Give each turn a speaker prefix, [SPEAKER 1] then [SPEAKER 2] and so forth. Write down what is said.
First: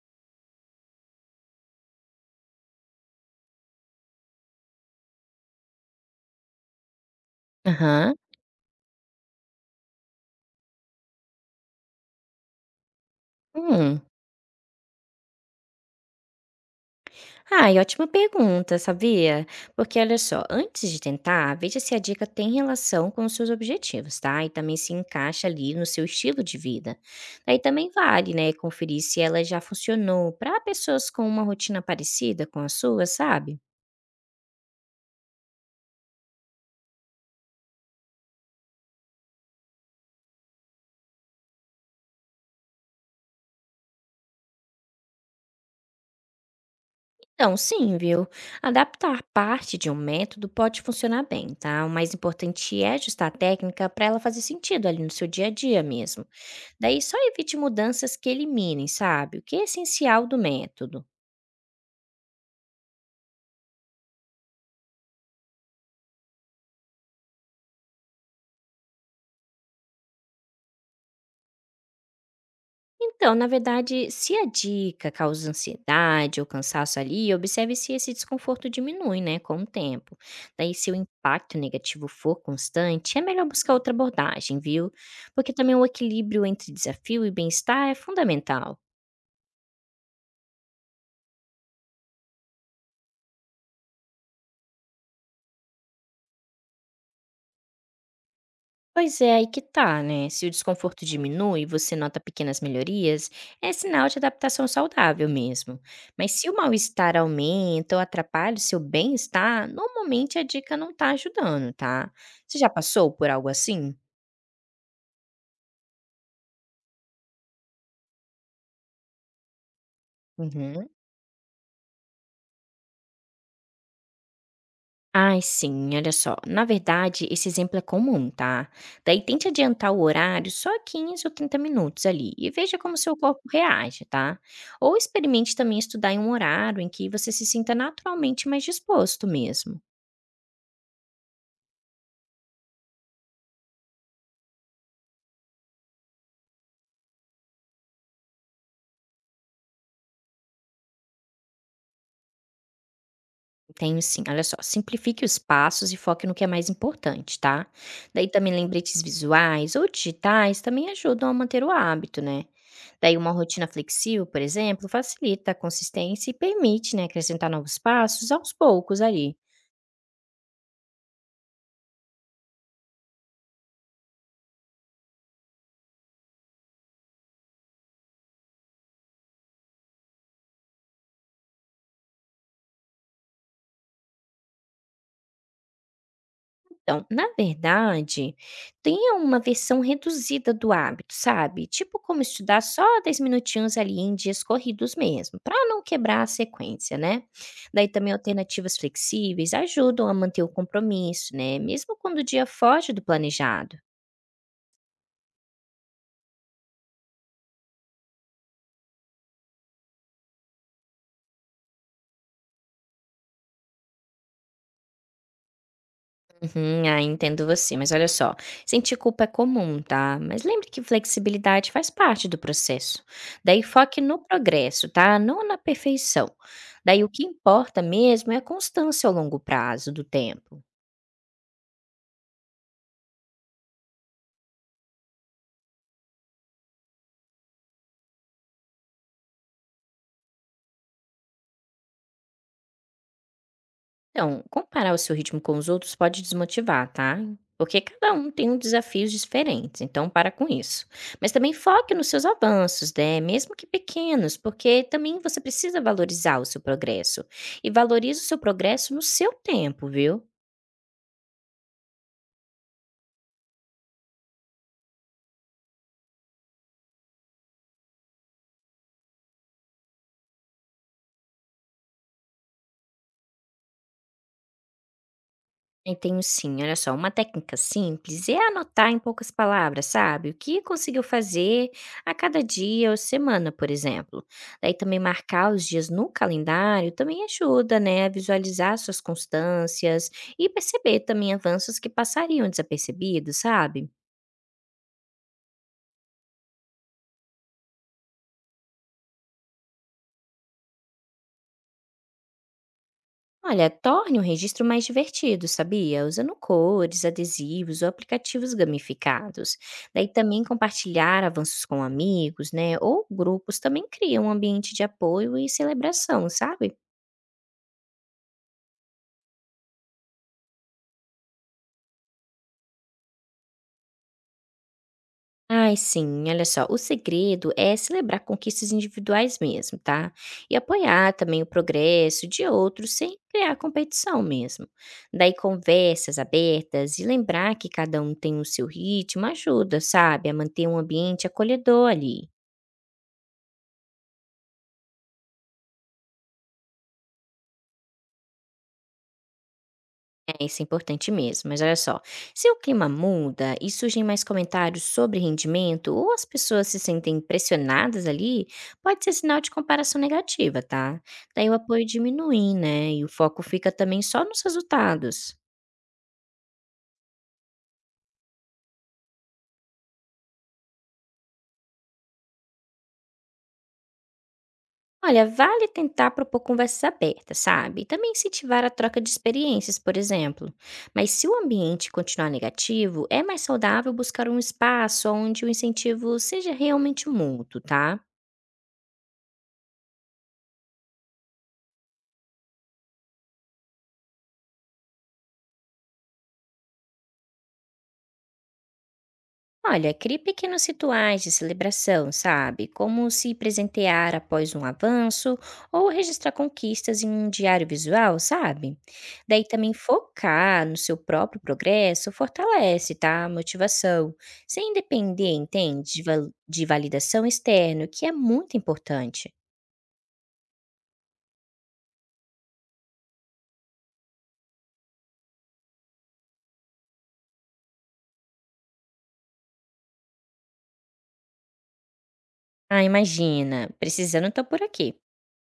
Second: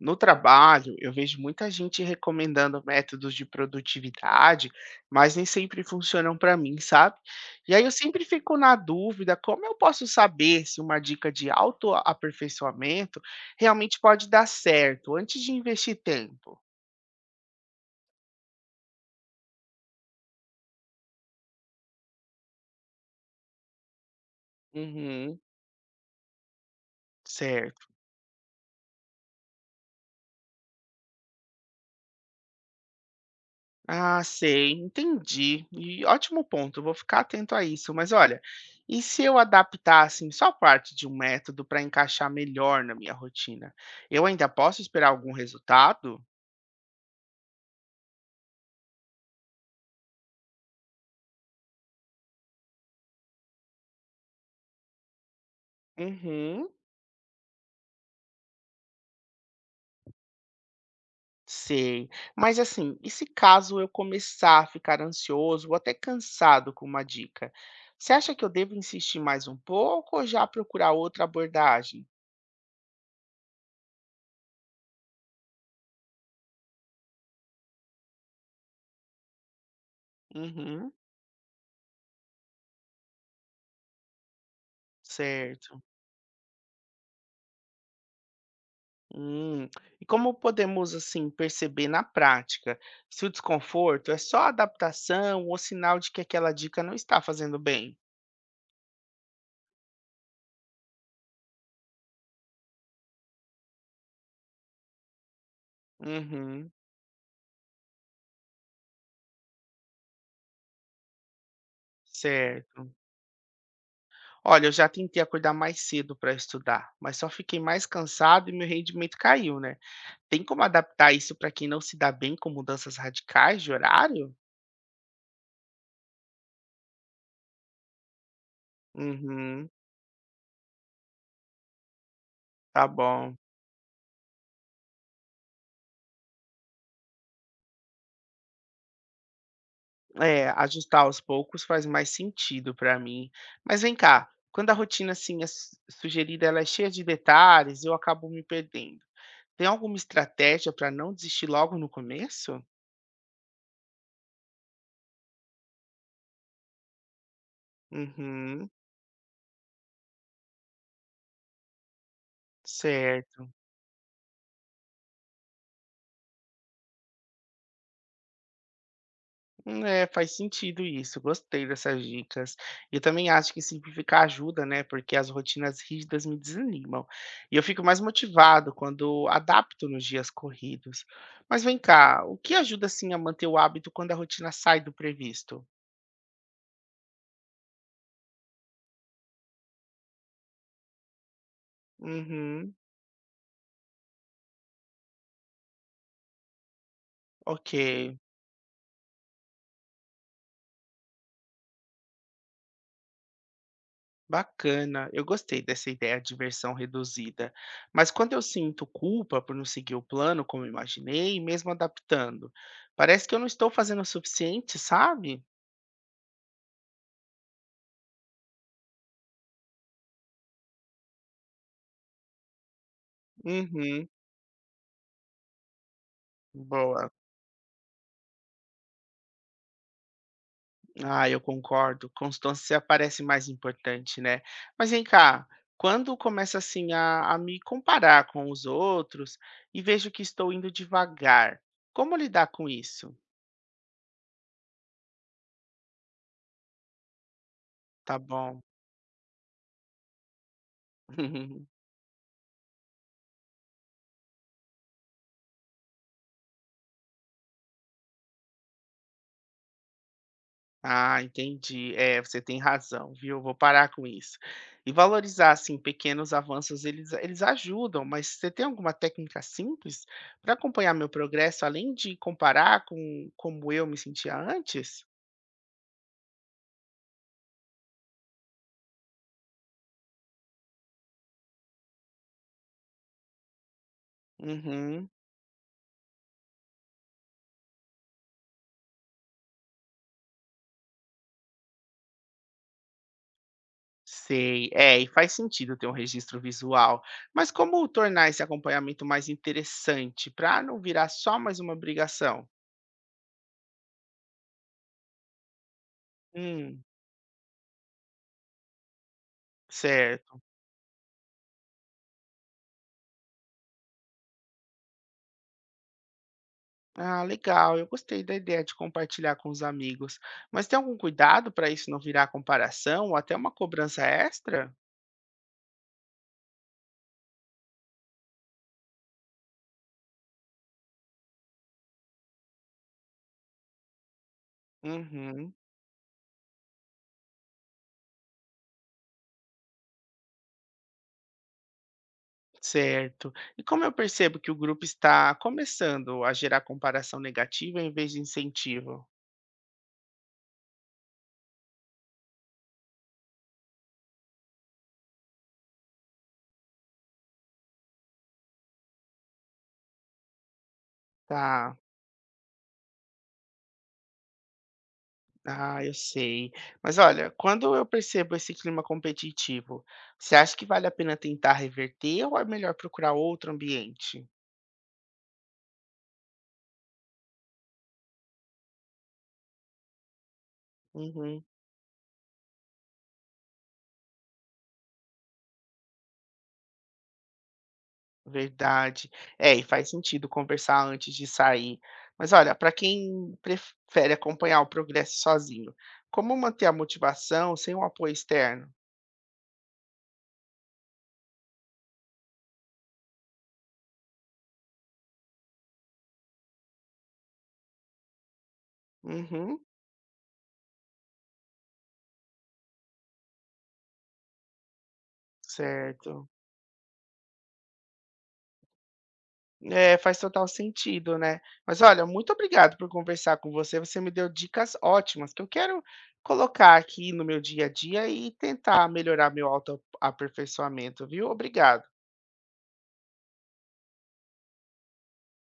[SPEAKER 1] No trabalho, eu vejo muita gente recomendando métodos de produtividade, mas nem sempre funcionam para mim, sabe? E aí eu
[SPEAKER 2] Aham.
[SPEAKER 1] sempre fico na dúvida, como eu posso saber se uma dica de autoaperfeiçoamento realmente
[SPEAKER 2] Hum.
[SPEAKER 1] pode dar certo antes de investir tempo?
[SPEAKER 2] Ai, ótima pergunta, sabia? Porque olha só, antes de tentar, veja se a dica tem relação com os seus objetivos, tá? E também se
[SPEAKER 1] Uhum,
[SPEAKER 2] encaixa ali no seu estilo de vida. Aí
[SPEAKER 1] certo.
[SPEAKER 2] também vale, né, conferir se ela já funcionou para pessoas com uma rotina parecida com a sua, sabe?
[SPEAKER 1] Ah, sei, entendi. E ótimo ponto, vou ficar atento a isso. Mas olha, e se eu adaptar assim só parte de um método para encaixar melhor na minha rotina? Eu ainda posso esperar algum resultado?
[SPEAKER 2] Então, sim, viu? Adaptar parte de um método pode funcionar bem, tá? O mais importante é ajustar a técnica para ela fazer sentido ali no seu dia a dia mesmo.
[SPEAKER 1] Uhum.
[SPEAKER 2] Daí só evite mudanças que eliminem, sabe, o que é essencial do método.
[SPEAKER 1] Sei. Mas assim, e se caso eu começar a ficar ansioso ou até cansado com uma dica? Você acha que eu devo insistir mais um pouco ou já procurar outra abordagem?
[SPEAKER 2] Então, na verdade, se a dica causa ansiedade ou cansaço ali, observe se esse desconforto diminui, né, com o tempo. Daí, se
[SPEAKER 1] Uhum,
[SPEAKER 2] o impacto negativo for constante, é melhor buscar outra abordagem, viu? Porque também
[SPEAKER 1] certo.
[SPEAKER 2] o equilíbrio entre desafio e bem-estar é fundamental.
[SPEAKER 1] Hum, e como podemos assim perceber na prática se o desconforto é só adaptação ou sinal de que aquela dica não está fazendo bem?
[SPEAKER 2] Pois é, aí que tá, né? Se o desconforto diminui e você nota pequenas melhorias, é sinal de adaptação saudável mesmo. Mas se o
[SPEAKER 1] Uhum,
[SPEAKER 2] mal-estar aumenta ou atrapalha o seu bem-estar, normalmente a dica não tá ajudando, tá? Você já
[SPEAKER 1] certo.
[SPEAKER 2] passou por algo assim?
[SPEAKER 1] Olha, eu já tentei acordar mais cedo para estudar, mas só fiquei mais cansado e meu rendimento caiu, né? Tem como
[SPEAKER 2] Uhum.
[SPEAKER 1] adaptar isso para quem não se dá bem com mudanças radicais de horário?
[SPEAKER 2] Ai, sim, olha só. Na verdade, esse exemplo é comum, tá? Daí tente
[SPEAKER 1] Uhum,
[SPEAKER 2] adiantar o horário só 15 ou 30 minutos ali e veja
[SPEAKER 1] tá
[SPEAKER 2] como seu
[SPEAKER 1] bom.
[SPEAKER 2] corpo reage, tá? Ou experimente também estudar em um horário em que você se sinta naturalmente mais disposto mesmo.
[SPEAKER 1] É, ajustar aos poucos faz mais sentido para mim. Mas vem cá, quando a rotina assim é sugerida, ela é cheia de detalhes, eu acabo me perdendo. Tem alguma estratégia para não desistir logo no começo?
[SPEAKER 2] Tenho sim, olha só, simplifique os passos e foque no que é mais importante, tá? Daí também
[SPEAKER 1] Uhum,
[SPEAKER 2] lembretes visuais ou digitais também ajudam a manter o hábito, né? Daí uma
[SPEAKER 1] certo.
[SPEAKER 2] rotina flexível, por exemplo, facilita a consistência e permite, né, acrescentar novos passos aos poucos ali.
[SPEAKER 1] É, faz sentido isso, gostei dessas dicas. Eu também acho que simplificar ajuda, né? Porque as rotinas rígidas me desanimam. E eu fico mais motivado quando adapto nos dias corridos. Mas vem cá, o que ajuda assim a manter o hábito quando a rotina sai do previsto?
[SPEAKER 2] Então, na verdade, tenha uma versão reduzida do hábito, sabe? Tipo como estudar
[SPEAKER 1] Uhum,
[SPEAKER 2] só 10 minutinhos ali em dias corridos mesmo, para não quebrar a sequência, né?
[SPEAKER 1] ok,
[SPEAKER 2] Daí também alternativas flexíveis ajudam a manter o compromisso, né? Mesmo quando o dia foge do planejado.
[SPEAKER 1] bacana. Eu gostei dessa ideia de versão reduzida. Mas quando eu sinto culpa por não seguir o plano como imaginei, mesmo adaptando, parece que eu não estou fazendo o suficiente, sabe?
[SPEAKER 2] Uhum, ah, entendo você, mas olha só, sentir culpa é comum, tá? Mas lembre que flexibilidade faz parte do processo. Daí foque
[SPEAKER 1] Uhum,
[SPEAKER 2] no progresso, tá? Não na perfeição. Daí
[SPEAKER 1] boa.
[SPEAKER 2] o que importa mesmo é a constância ao longo prazo do tempo.
[SPEAKER 1] Ah, eu concordo. Constância parece mais importante, né? Mas vem cá, quando começo assim a me comparar com os outros e vejo que estou indo devagar, como lidar com isso?
[SPEAKER 2] Então, comparar o seu ritmo com os outros pode desmotivar, tá? Porque cada
[SPEAKER 1] Tá
[SPEAKER 2] um tem um
[SPEAKER 1] bom.
[SPEAKER 2] desafios diferentes, então para com isso. Mas também foque nos seus avanços, né? Mesmo que pequenos, porque também você precisa valorizar o seu progresso. E valorize o seu progresso no seu tempo, viu?
[SPEAKER 1] Ah, entendi. É, você tem razão, viu? Vou parar com isso. E valorizar, assim, pequenos avanços, eles ajudam, mas você tem alguma técnica simples para acompanhar meu progresso, além de comparar com como eu me sentia antes?
[SPEAKER 2] Eu tenho sim, olha só, uma técnica simples é anotar em poucas palavras, sabe? O que conseguiu fazer a cada dia ou semana, por exemplo. Daí também
[SPEAKER 1] Uhum,
[SPEAKER 2] marcar os dias no calendário também ajuda, né, a visualizar suas constâncias e perceber também avanços que passariam desapercebidos, sabe?
[SPEAKER 1] sei. É, e faz sentido ter um registro visual. Mas como tornar esse acompanhamento mais interessante para não virar só mais uma obrigação?
[SPEAKER 2] Olha, torne o registro mais divertido, sabia? Usando
[SPEAKER 1] Hum,
[SPEAKER 2] cores, adesivos ou aplicativos gamificados. Daí
[SPEAKER 1] certo.
[SPEAKER 2] também compartilhar avanços com amigos, né? Ou grupos também cria um ambiente de apoio e celebração, sabe?
[SPEAKER 1] Ah, legal. Eu gostei da ideia de compartilhar com os amigos. Mas tem algum cuidado para isso não virar comparação ou até uma cobrança extra?
[SPEAKER 2] Ai, sim, olha só, o segredo é celebrar conquistas individuais mesmo, tá? E apoiar também o progresso de outros sem criar competição mesmo. Daí
[SPEAKER 1] Uhum,
[SPEAKER 2] conversas abertas e lembrar que cada um tem o seu ritmo ajuda, sabe, a manter um ambiente acolhedor ali.
[SPEAKER 1] certo. E como eu percebo que o grupo está começando a gerar comparação negativa em vez de incentivo?
[SPEAKER 2] É, isso é importante mesmo, mas olha só. Se o clima muda e surgem mais comentários sobre rendimento ou as pessoas se sentem pressionadas ali, pode ser sinal de comparação negativa, tá? Daí o
[SPEAKER 1] Tá.
[SPEAKER 2] apoio diminui, né? E o foco fica também só nos resultados.
[SPEAKER 1] Ah, eu sei. Mas olha, quando eu percebo esse clima competitivo, você acha que vale a pena tentar reverter ou é melhor procurar outro ambiente?
[SPEAKER 2] Olha, vale tentar propor conversas abertas, sabe? E também incentivar a troca de experiências, por exemplo. Mas se o
[SPEAKER 1] Uhum,
[SPEAKER 2] ambiente continuar negativo, é mais saudável buscar um espaço onde o incentivo seja realmente mútuo, tá?
[SPEAKER 1] verdade. É, e faz sentido conversar antes de sair. Mas olha, para quem prefere acompanhar o progresso sozinho, como manter a motivação sem o apoio externo?
[SPEAKER 2] Olha, crie pequenos rituais de celebração, sabe? Como se presentear após um avanço ou registrar conquistas em um diário visual, sabe? Daí
[SPEAKER 1] Uhum,
[SPEAKER 2] também focar no seu próprio progresso fortalece, tá? A motivação, sem depender, entende? De
[SPEAKER 1] certo.
[SPEAKER 2] de validação externa, que é muito importante.
[SPEAKER 1] É, faz total sentido, né. Mas olha, muito obrigado por conversar com você, você me deu dicas ótimas que eu quero colocar aqui no meu dia a dia e tentar melhorar meu autoaperfeiçoamento, viu. Obrigado.
[SPEAKER 2] Ah, imagina, precisando, tô por aqui.